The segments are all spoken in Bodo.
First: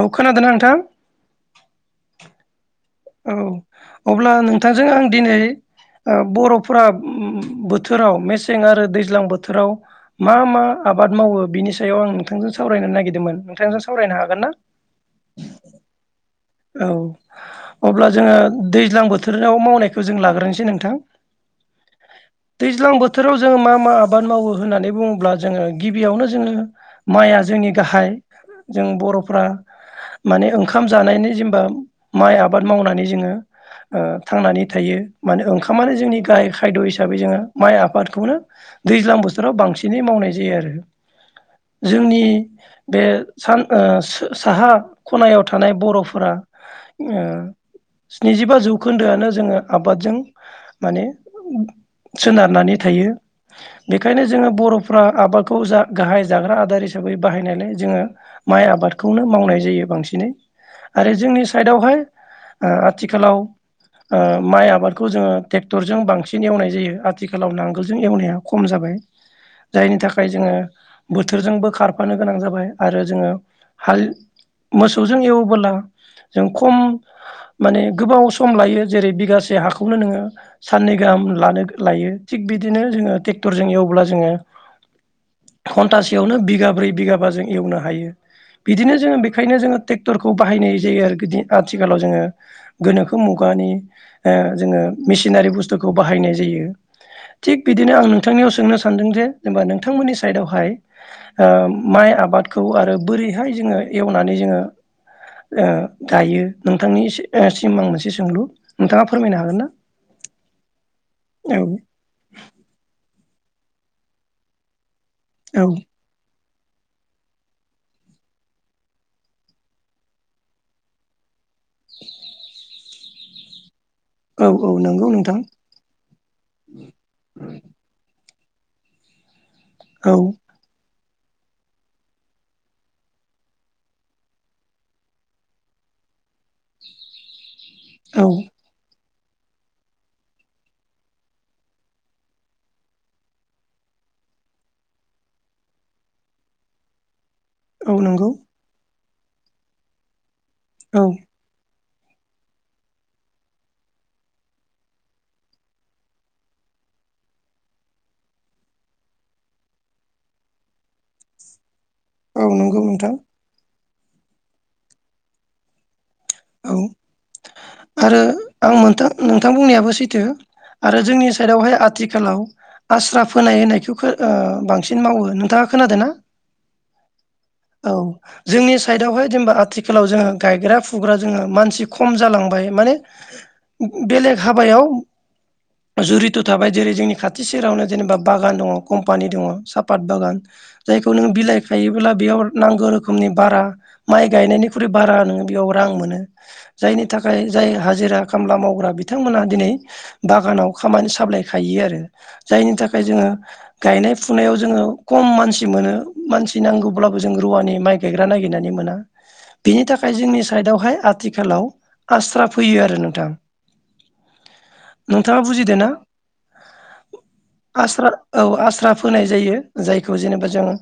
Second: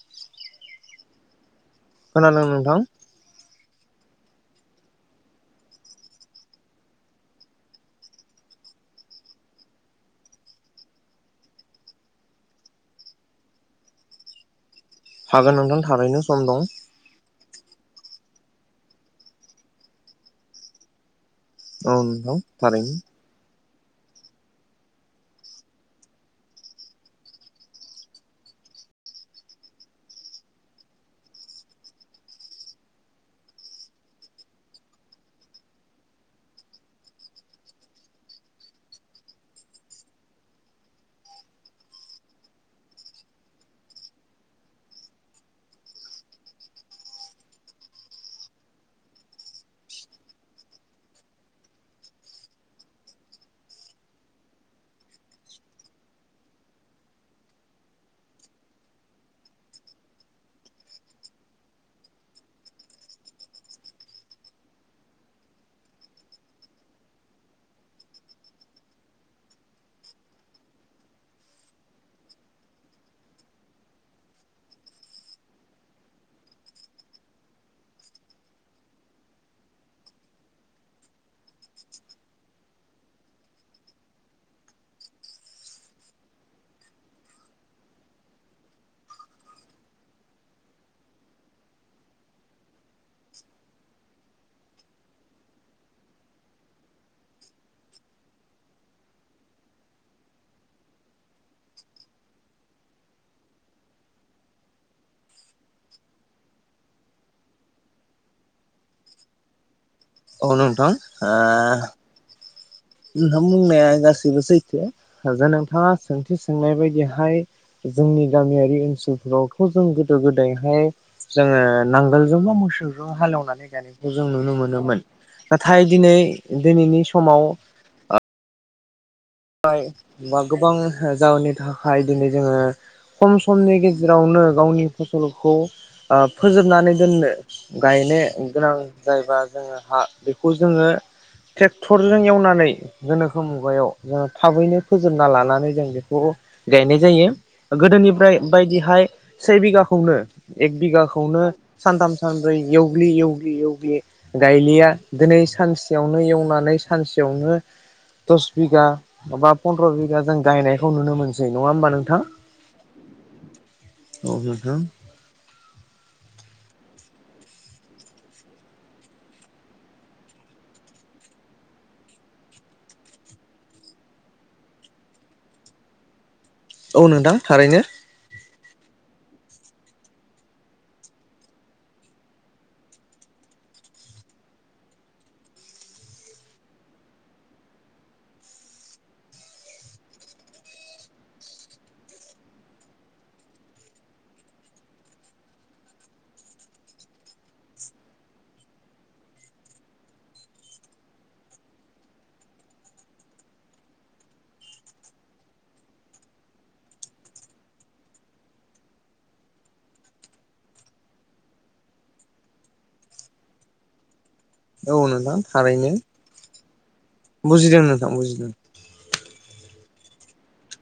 औ खोनादों ना नोंथां? खोनादों नोंथां। औ अब्ला नोंथांजों आं दिनै बर'फ्रा बोथोराव मेसें आरो दैज्लां बोथोराव मा मा आबाद मावो बिनि सायाव आं नोंथांजों सावरायनो नागिरदोंमोन। नोंथांजों सावरायनो हागोन ना? हागोन नोंथां थारैनो सम दं औ। अब्ला जोङो दैज्लां बोथोराव मावनायखौ जों लाग्रोनोसै नोंथां। औ नोंथां दैज्लां थारैनो बोथोराव जोङो मा मा आबाद मावो होननानै बुङोब्ला जोङो गिबियावनो जोङो माइआ जोंनि गाहाय जों बर'फ्रा माने ओंखाम जानायनि जेमबा माइ आबाद मावनानै जोङो ओ थांनानै थायो माने ओंखामानो जोंनि गाहाय खायद' हिसाबै जोङो माइ आबादखौनो दैज्लां बोथोराव बांसिनै मावनाय जायो आरो जोंनि बे सान ओ साहा खनायाव थानाय बर' बोला ओ स्निजिबा जौखोन्दोआनो जोङो आबादजों माने सोनारनानै थायो बेखायनो जोङो बर'फ्रा आबादखौ जा गाहाय जाग्रा आदार हिसाबै बाहायनायलाय जोङो माइ आबादखौनो मावनाय जायो बांसिनै आरो जोंनि साइदावहाय ओ आथिखालाव ओ माइ आबादखौ जोङो ट्रेक्टरजों बांसिन एवनाय जायो आथिखालाव नांगोलजों एवनाया खम जाबाय जायनि थाखाय जोङो बोथोरजोंबो खारफानो गोनां जाबाय आरो जोङो हाल मोसौजों एवबोला जों खम माने गोबाव सम लायो जेरै बिगासे हाखौनो नोङो साननै गाहाम लानो लायो थिग बिदिनो जोङो ट्रेक्टरजों एवब्ला जोङो घन्टासेयावनो बिगाब्रै बिगाबा जों एवनो हायो बिदिनो जोङो बेखायनो जोङो ट्रेक्टरखौ बाहायनाय जायो आरो आथिखालाव जोङो गोनोखो मुगानि जोङो मेसिनारि बुस्थुखौ बाहायनाय जायो थिग बिदिनो आं नोंथांनियाव सोंनो सानदों जे जेनेबा नोंथांमोननि साइदावहाय ओ माइ आबादखौ आरो बोरैहाय जोङो एवनानै जोङो ओ दायो नोंथांनि सिम आं मोनसे सोंलु नोंथाङा फोरमायनो हागोन ना? औ नोंथां ओ औ नोंथां बुंनाया गासैबो सैथो। जे औ नोंथाङा सोंथि सोंनाय बायदिहाय जोंनि गामियारि ओनसोलफोरावथ' जों गोदो गोदायहाय जोङो नांगोलजोंबो मोसौ बेव हालौनानै गायनाय जों औ नुनो औ मोनोमोन नंगौ नोंथां नाथाय दिनै दिनैनि समाव हाय औ बा गोबां थो जाअननि थाखाय दिनै जोङो खम समनि गेजेरावनो गावनि फसलखौ ओ फोजोबनानै दोननो गायनो औ गोनां जायोबा जोङो हा बेखौ जोङो टेक्टरजों एवनानै गोनोखो मुगायाव जोङो थाबैनो फोजोबना लानानै जों बेखौ गायनाय जायो। औ नंगौ गोदोनिफ्राय बायदिहाय सै बिगाखौनो एक औ बिगाखौनो सानथाम सानब्रै एवग्लि एवग्लि एवग्लि गायलिया दोनै सानसेयावनो एवनानै सानसेयावनो दस बिगा माबा पन्द्र' बिगा जों गायनायखौ नुनो मोनसै नङा होमबा नों औ नंगौ नोंथां। औ नोंथां। औ आरो आं मोनथा नोंथां बुंनायाबो सैथो आरो जोंनि साइदआवहाय आथिखालाव आस्रा फोनाय होनायखौ खो ओ बांसिन मावो नोंथाङा खोनादो ना? औ नोंथां थारैनो। औ जोंनि साइडआवहाय जेनेबा आथिखालाव जोङो गायग्रा फुग्रा जोङो मानसि खम जालांबाय माने बेलेग हाबायाव जुरित' थाबाय जेरै जोंनि खाथि सेरावनो जेनेबा बागान दङ कम्पानि दङ सापात बागान जायखौ नोङो बिलाइ खायोब्ला बेयाव नांगौ रोखोमनि बारा माइ गायनायनिख्रुइ बारा नोङो बेयाव रां मोनो जायनि थाखाय जाय हाजिरा खामला मावग्रा बिथांमोनहा दिनै बागानाव खामानि साबलाय खायो आरो जायनि थाखाय जोङो गायनाय फुनायाव जोङो खम मानसि मोनो मानसि नांगौब्लाबो जों रुवानि माइ गायग्रा नागिरनानै मोना बेनि थाखाय जोंनि साइदआवहाय आथिखालाव आस्रा फैयो आरो नोंथां। औ नोंथां नोंथाङा बुजिदो ना थारैनो बुजिदों आस्रा नोंथां औ बुजिदों आस्रा फोनाय जायो। जायखौ जेनेबा जों ओ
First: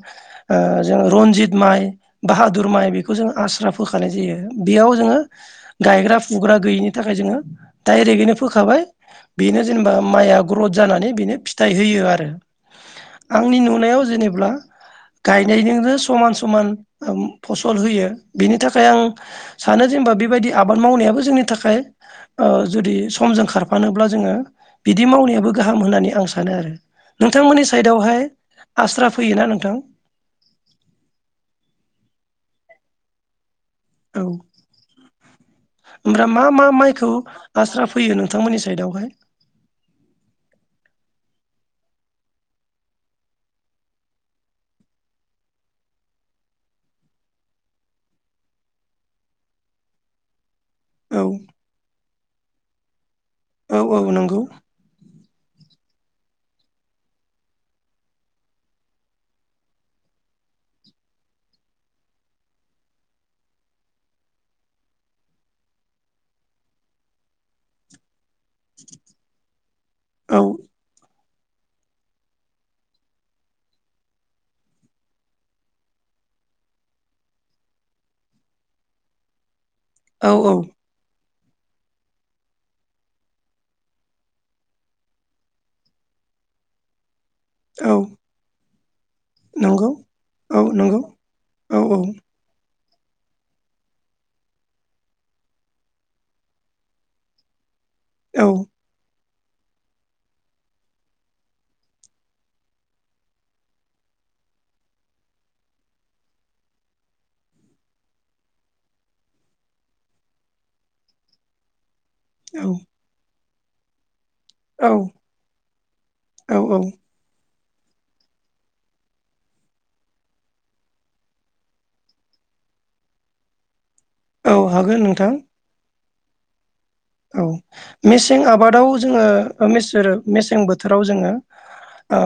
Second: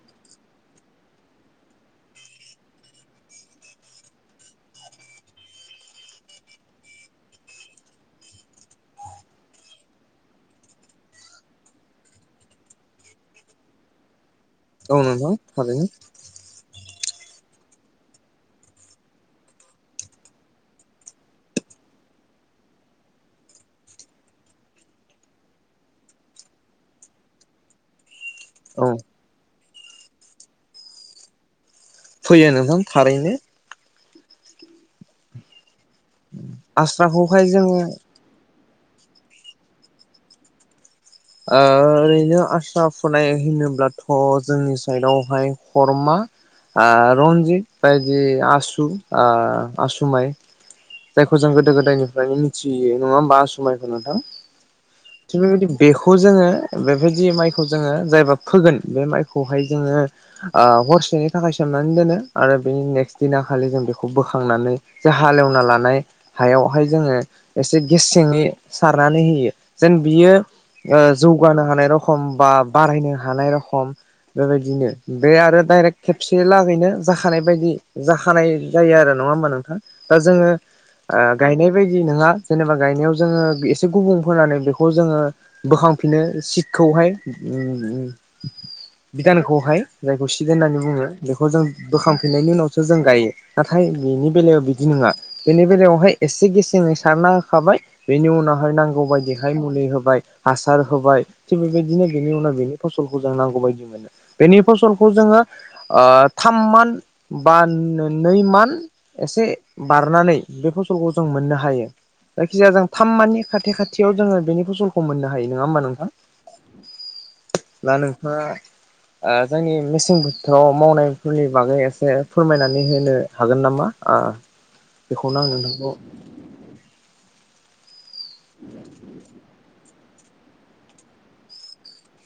जों रनजित माइ बाहादुर माइ बेखौ जों आस्रा फोखानाय जायो। बेयाव जोङो गायग्रा फुग्रा गैयिनि थाखाय जोङो डाइरेक्टयैनो फोखाबाय बेनो जेनेबा माइआ ग्रथ जानानै बेनो फिथाइ होयो आरो आंनि नुनायाव जेनेब्ला औ नोंथां थारैनो गायनायजोंनो समान समान उम फसल होयो बेनि थाखाय आं सानो जेनबा बेबायदि आबाद मावनायाबो जोंनि थाखाय ओ जुदि समजों खारफानोब्ला जोङो बिदि मावनायाबो गाहाम होननानै आं सानो आरो नोंथांमोननि सायेदावहाय औ आस्रा फैयोना नोंथां फैयो नोंथां थारैनो औ ओमफ्राय मा मा माइखौ आस्राखौहाय जोङो आस्रा फैयो नोंथांमोननि सायेडावहाय आ ओरैनो आस्रा फुनाय होनोब्लाथ' जोंनि सायेडावहाय खरमा आ रन्जित बायदि आसु ओ आसुमाइ औ जायखौ जों गोदो गोदायनि फ्रायनो मोथियो नङा होम बा आसु औ माइखौ औ नोंथां नंगौ थिख बेबायदिनो बेखौ जोङो बेबायदि माइखौ जोङो जायबा फोगोन बे माइखौहाय जोङो ओ हरसेनि थाखाय सोमनानै दोनो आरो बेनि नेक्स्ट दिना खालि जों बेखौ बोखांनानै जा हालेवना लानाय हायावहाय जोङो एसे गेसेङै सारनानै होयो जेन बियो औ ओ जौगानो हानाय रखम बा बारायनो हानाय रखम बेबायदिनो बे आरो दडायरेक्ट खेबसे लागैनो जाखानाय बायदि जाखानाय जायो आरो नङा होमबा नोंथां दा औ जोङो औ ओ गायनाय बायदि नङा जेनेबा गायनायाव जोङो एसे गुबुं फोनानै बेखौ जोङो बोखांफिनो सिटखौहाय औ उम बिधानखौहाय नंगौ जायखौ सिद औ होन्नानै नंगौ बुङो बेखौ जों औ औ बोखांफिननायनि उनाव थ' जों गायो नाथाय बिनि बेलायाव बिदि नङा बेनि बेलायावहाय एसे गेसें सारना होखाबाय बेनि औ उनावहाय नांगौ बायदि बेहाय मुलि होबाय हासार होबाय थिग बेबायदिनो बेनि उनाव बेनि फसलखौ जों नांगौ बायदि मोनो बेनि फसलखौ जोङो ओ थाम मानथ बा नै मानथ एसे बारनानै बे फसलखौ जों मोननो हायो जायखिजाया जों थाम माननि खा खाथियाव जोङो बेनि औ खम मोननो हायो नङा होमबा नोंथां औ औ दा नोंथाङा ओ जोंनि मेसें बोथोराव मावनायफोरनि बागै एसे फोरमायनानै होनो हागोन नामा ओ औ हागोन नोंथां बेखौनो आं नोंथांखौ औ मेसें आबादाव जोङो ओ मे जेरो मेसें बोथोराव जोङो ओ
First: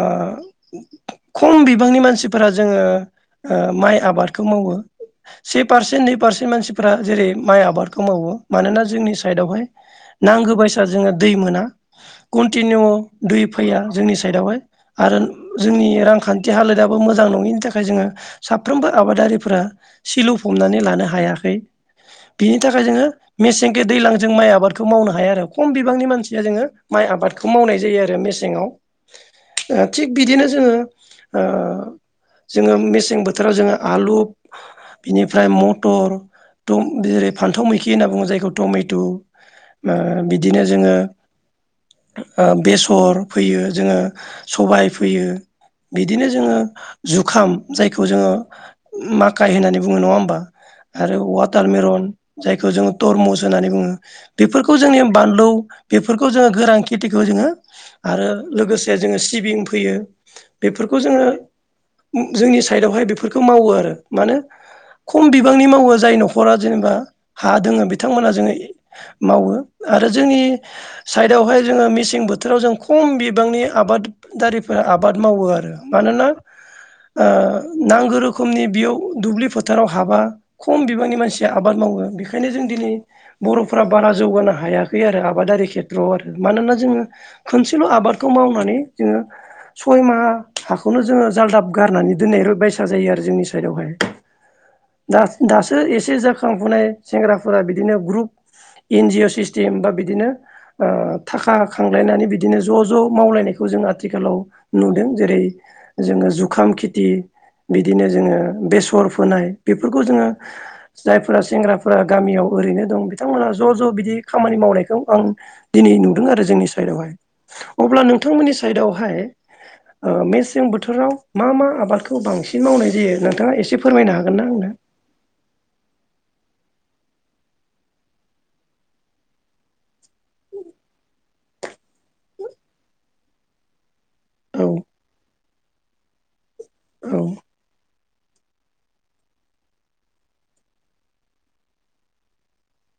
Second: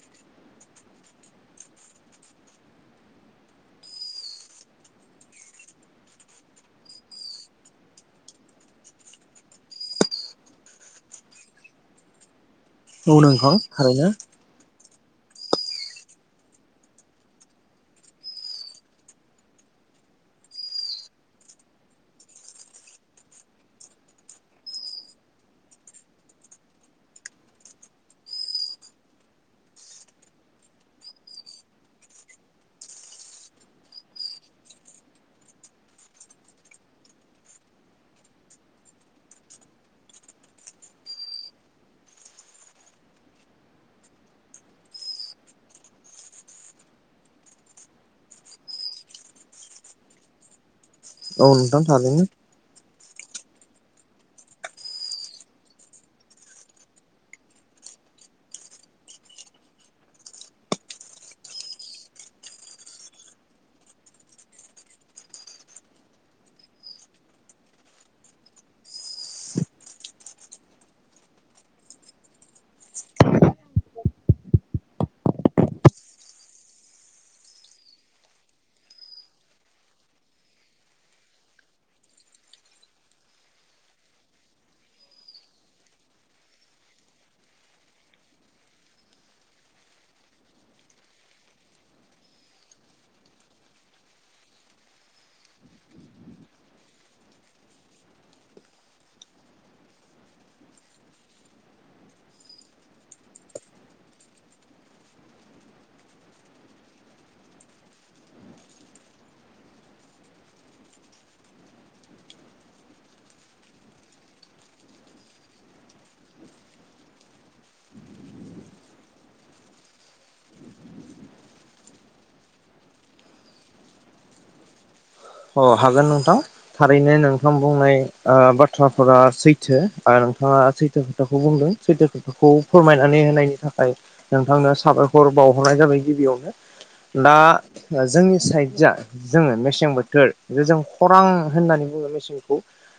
खम बिबांनि मानसिफोरा जोङो ओ माइ आबादखौ मावो से पारसेन्ट नै पारसेन्ट मानसिफोरा जेरै माइ आबादखौ मावो मानोना जोंनि सायेदावहाय नांगौबायसा जोङो दै मोना कन्टिनिउ औ दै नोंथां फैया थारैनो जोंनि सायेदावहाय आरो जोंनि रांखान्थि हालोदाबो मोजां नङिनि थाखाय जोङो साफ्रोमबो आबादारिफोरा सिलु फबनानै लानो हायाखै बिनि थाखाय जोङो मेसेंगे दैज्लां जों माइ आबाद खौ मावनो हाया आरो खम बिबांनि मानसिया जोङो माइ आबादखौ मावनाय जायो आरो मेसेङाव थिग बिदिनो जोङो ओ जोङो मेसें बोथोराव जोङो आलु बिनिफ्राय मथर जेरै फान्थाव मैखि होनना बुङो जायखौ टमेट। ओ बिदिनो जोङो ओ बेसर फैयो जोङो सबाय फोयो बिदिनो जोङो जुखाम जायखौ जोङो माखाइ होननानै बुङो नङा होमबा? आरो औ वाटार नोंथां मेरन थारैनो जायखौ जोंङो थरमुस होननानै बुङो। बेफोरखौ जोंनि बानलु बेफोरखौ जोङो गोरान खेथिखौ जोङो आरो लोगोसे जोङो सिबिं फैयो बेफोरखौ जोङो जोंनि साइदावहाय बेफोरखौ मावो आरो मानो खम बिबांनि मावो जाय न'खरा जेनेबा हा दोङो बिथांमोनहा जोङो मावो आरो जोंनि साइडआवहाय जोङो मेसें बोथोराव जों खम बिबांनि आबादारिफोरा आबाद मावो आरो मानोना ओ नांगौ रोखोमनि बेयाव दुब्लि फोथाराव हाबा खम बिबांनि मानसिया आबाद मावो बेखायनो जों दिनै बर' फुरा बारा जौगानो हायाखै आरो आबादारि खेथ्रआव आरो मानोना जोङो खनसेल' आबादखौ मावनानै जोङो सय माहा हाखौनो जोङो जालदाब गारनानै दोननाय बायसा जायो आरो जोंनि साइदआवहाय दास दासो एसे जाखांफुनाय सोरबा सोरबा बिदिनो ग्लुब एन जि अ सिस्टीम बा बिदिनो ओ थाखा खांलायनानै बिदिनो ज' ज' मावलायनायखौ जों आथिखालाव नुदों जेरै जोङो जुखाम खेथि बिदिनो जोङो बेसर फोनाय बेफोरखौ जोङो जायफोरा सेंग्राफ्रा गामियाव ओरैनो दं। नोंथांमोना ज' ज' बिदि खामानि मावनायखौ आं दिनै नुदों आरो जोंनि साइदआवहाय अब्ला नोंथांमोननि साइदआवहाय ओ मेसें बोथोराव मा मा आबादखौ बांसिन मावनाय जायो नोंथाङा एसे फोरमायनो हागोन ना आंनो? अह हागोन नोंथां थारैनो नोंथां बुंनाय ओ बाथ्राफोरा सैथो नोंथाङा सैथो खोथाखौ बुंदों सैथो खोथाखौ फोरमायनानै होनायनि थाखाय नोंथांनो औ साबायखर बाव हरनाय जाबाय गिबियावनो। औ दा जोंनि साइड जा जोङो मेसें बोथ बो थोर ज जों खरां होननानै बुङो मेसेंखौ।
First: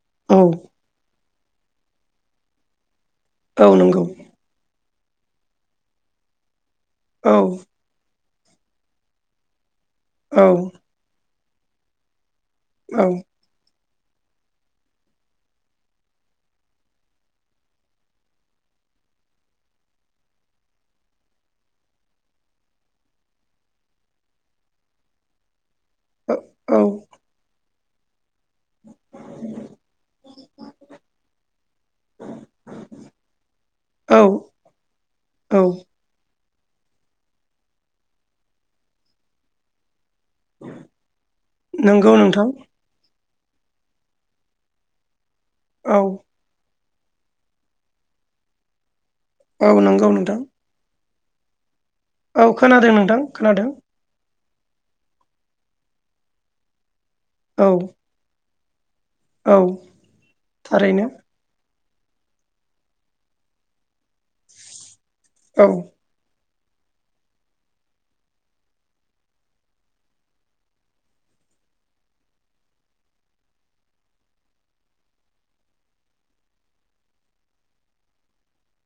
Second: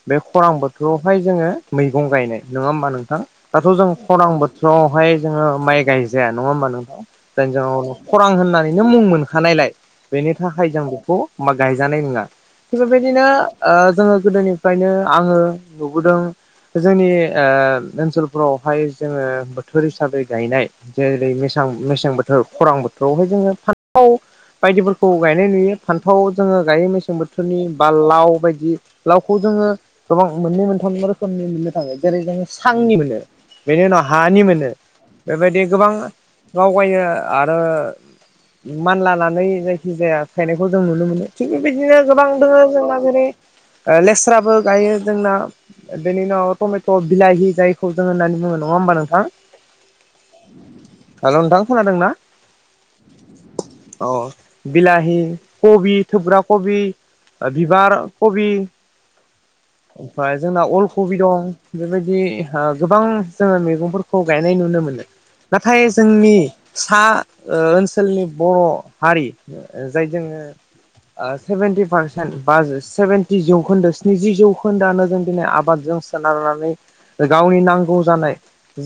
बे औ खरां बोथोरावहाय जोङो मैगं गायनाय नङा होमबा नों थां दाथ' औ जों नंगौ खरां बोथोराव बेहाय जोङो माइ गायजाया नङा होमबानो औ नों [unintelligible] खरां होननानैनो मुं मोनखानायलाय बेनि औ थाखाय जों बेखौ मा गाय जानाय नङा। बेफोरबायदिनो ओ जोङो गोदोनिफ्रायनो आङो नुबोदों जोंनि ओ ओनसोलफ्रावहाय जोङो बोथोर हिसाबै गायनाय जेरै मेसां मेसें बोथोर खरां बोथोरावहाय जोङो फान्थाव बायदिफोरखौ गायनाय नुयो फान्थ जोङो औ औ गायो मेसें बोथोरनि बा लाव बायदि लावखौ जोङो गोबां मोननै मोनथाम रोखोमनि मोननो थाङो जेरै जोङो सांनि मोनो बेनि उनाव औ हानि मोनो औ बेबायदि गोबां दावगायो आरो मान लानानै जायखि जाया गायनायखौ जों नुनो मोनो। थिग बेबायदिनो नंगौ गोबां नोंथां दङ जोंहा जेरै ओ लेस्राबो गायो जोंना। औ बेनि उनाव थमे थ' बिलाहि जायखौ जों होननानै बुङो नङा होमबा नोंथां? औ नंगौ नोंथां हेलौ नोंथां खोनादोंना औ खोनादों नोंथां खोनादों औ बिलाहि कबि थोब्रा खबि औ बिभार कबि औ ओमफ्राय जोंना अल थारैनो कबि दं बेबायदि गोबां जोंङो मैगंफोरखौ गायनाय नुनो मोनो औ नाथाय जोंनि सा ओनसोलनि बर हारि जाय जोंङो सेभेेनटि पारसेन्ट बा सेभेेनटि जौखोन्दो स्निजि जौखोन्दोआानो जों दिनै आबादजों सोनारनानै गावनि नांगौ जानाय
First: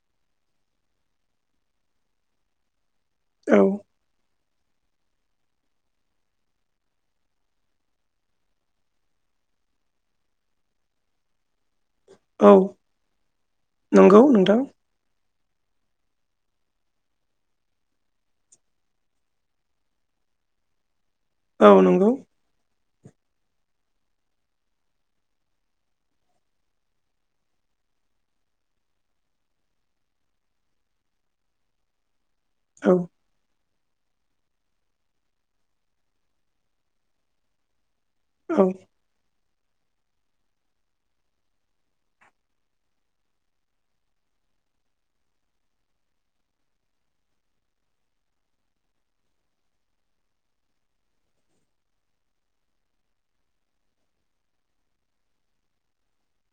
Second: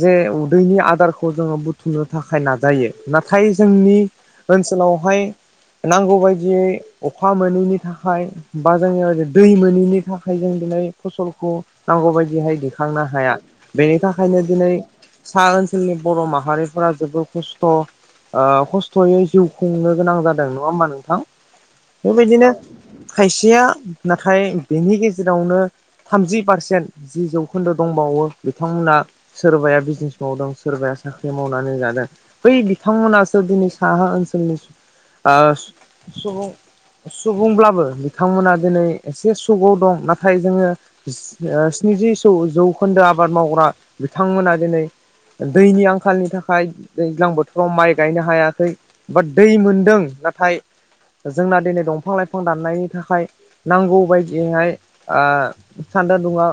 जे उदैनि आदारखौ जोंङो बुथुमनो थाखाय नाजायो नाथाय औ जोंनि ओनसोलावहाय नांगौ बायदियै अखा मोनैनि थाखाय बा जोंङनि ओरै दै मोनैनि थाखाय जों दिनै फसलखौ औ नांगौबायदिहाय दैखांनो हाया बेनि नंगौ थाखायनो नोंथां दिनै सा ओनसोलनि बर माहारिफोरा जोबोर खस्थआ खस्थ'यै जिउ खुंनो गोनां जादों नंङा होमबा नोंथां औ नंगौ बेबायदिनो खायसेया नाथाय बेनि गेजेरावनो थामजि पारसेन्ट जि जौखोन्दो दंबावो बिथांमोना सोरबाया बिजनेस मावदों सोरबाया साख्रि मावनानै जादों बै औ बिथांमोनासो दिनै सहा ओनसोलनि आ सुबुं सुबुंब्लाबो बिथांमोना औ दिनै एसे [unintelligible] दं नाथाय जोंङो स्निजि जौखोन्दो आबाद मावग्रा बिथांमोना दिनै दैनि आंखालनि थाखाय दैज्लां बोथोराव माइ गायनो हायाखै बाट दै मोनदों नाथाय जोंना दिनै दंफां लाइफां दाननायनि थाखाय नांगौ बायदियैहाय आ सान्दा दुङा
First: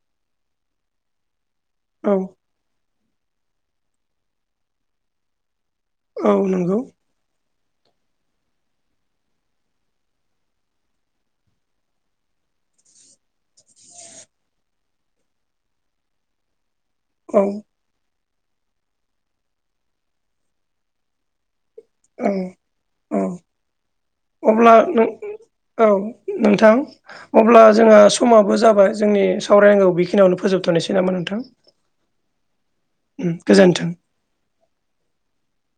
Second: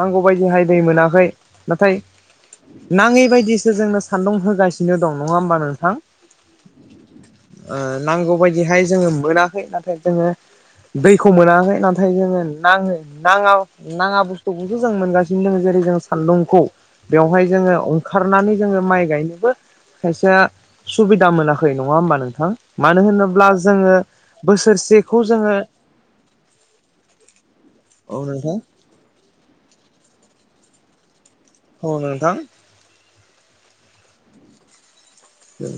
नांगौ बायदिहाय दै मोनाखै नाथाय औ नांङै बायदि बिसो जोंनो सान्दुं होगासिनो दं नंङा होमबानो औ नंगौ ओ नांगौ बायदिहाय जोंङो मोनाखै नाथाय जोंङो दैखौ मोनाखै नाथाय जोंङो नांङो नांङा नांङा बुस्थुखौसो जों मोनगासिनो दंङ जेरै जों सान्दुंखौ औ बेवहाय जोंङो अंखारनानै जोंङो माइ गायनोबो खायसेआ सुबिदा मोनाखै [unintelligible] नंङा होमबा औ नोंथां मानो औ होनोब्ला जोङो अब्ला नों बोसोरसेखौ जोङो औ नोंथां अब्ला जोंहा औ नोंथां समाबो जाबाय जोंनि सावरायनांगौ बेखिनियावनो फोजोब दथसै नामा नोंथां औ नोंथां उम गोजोन्थों उम।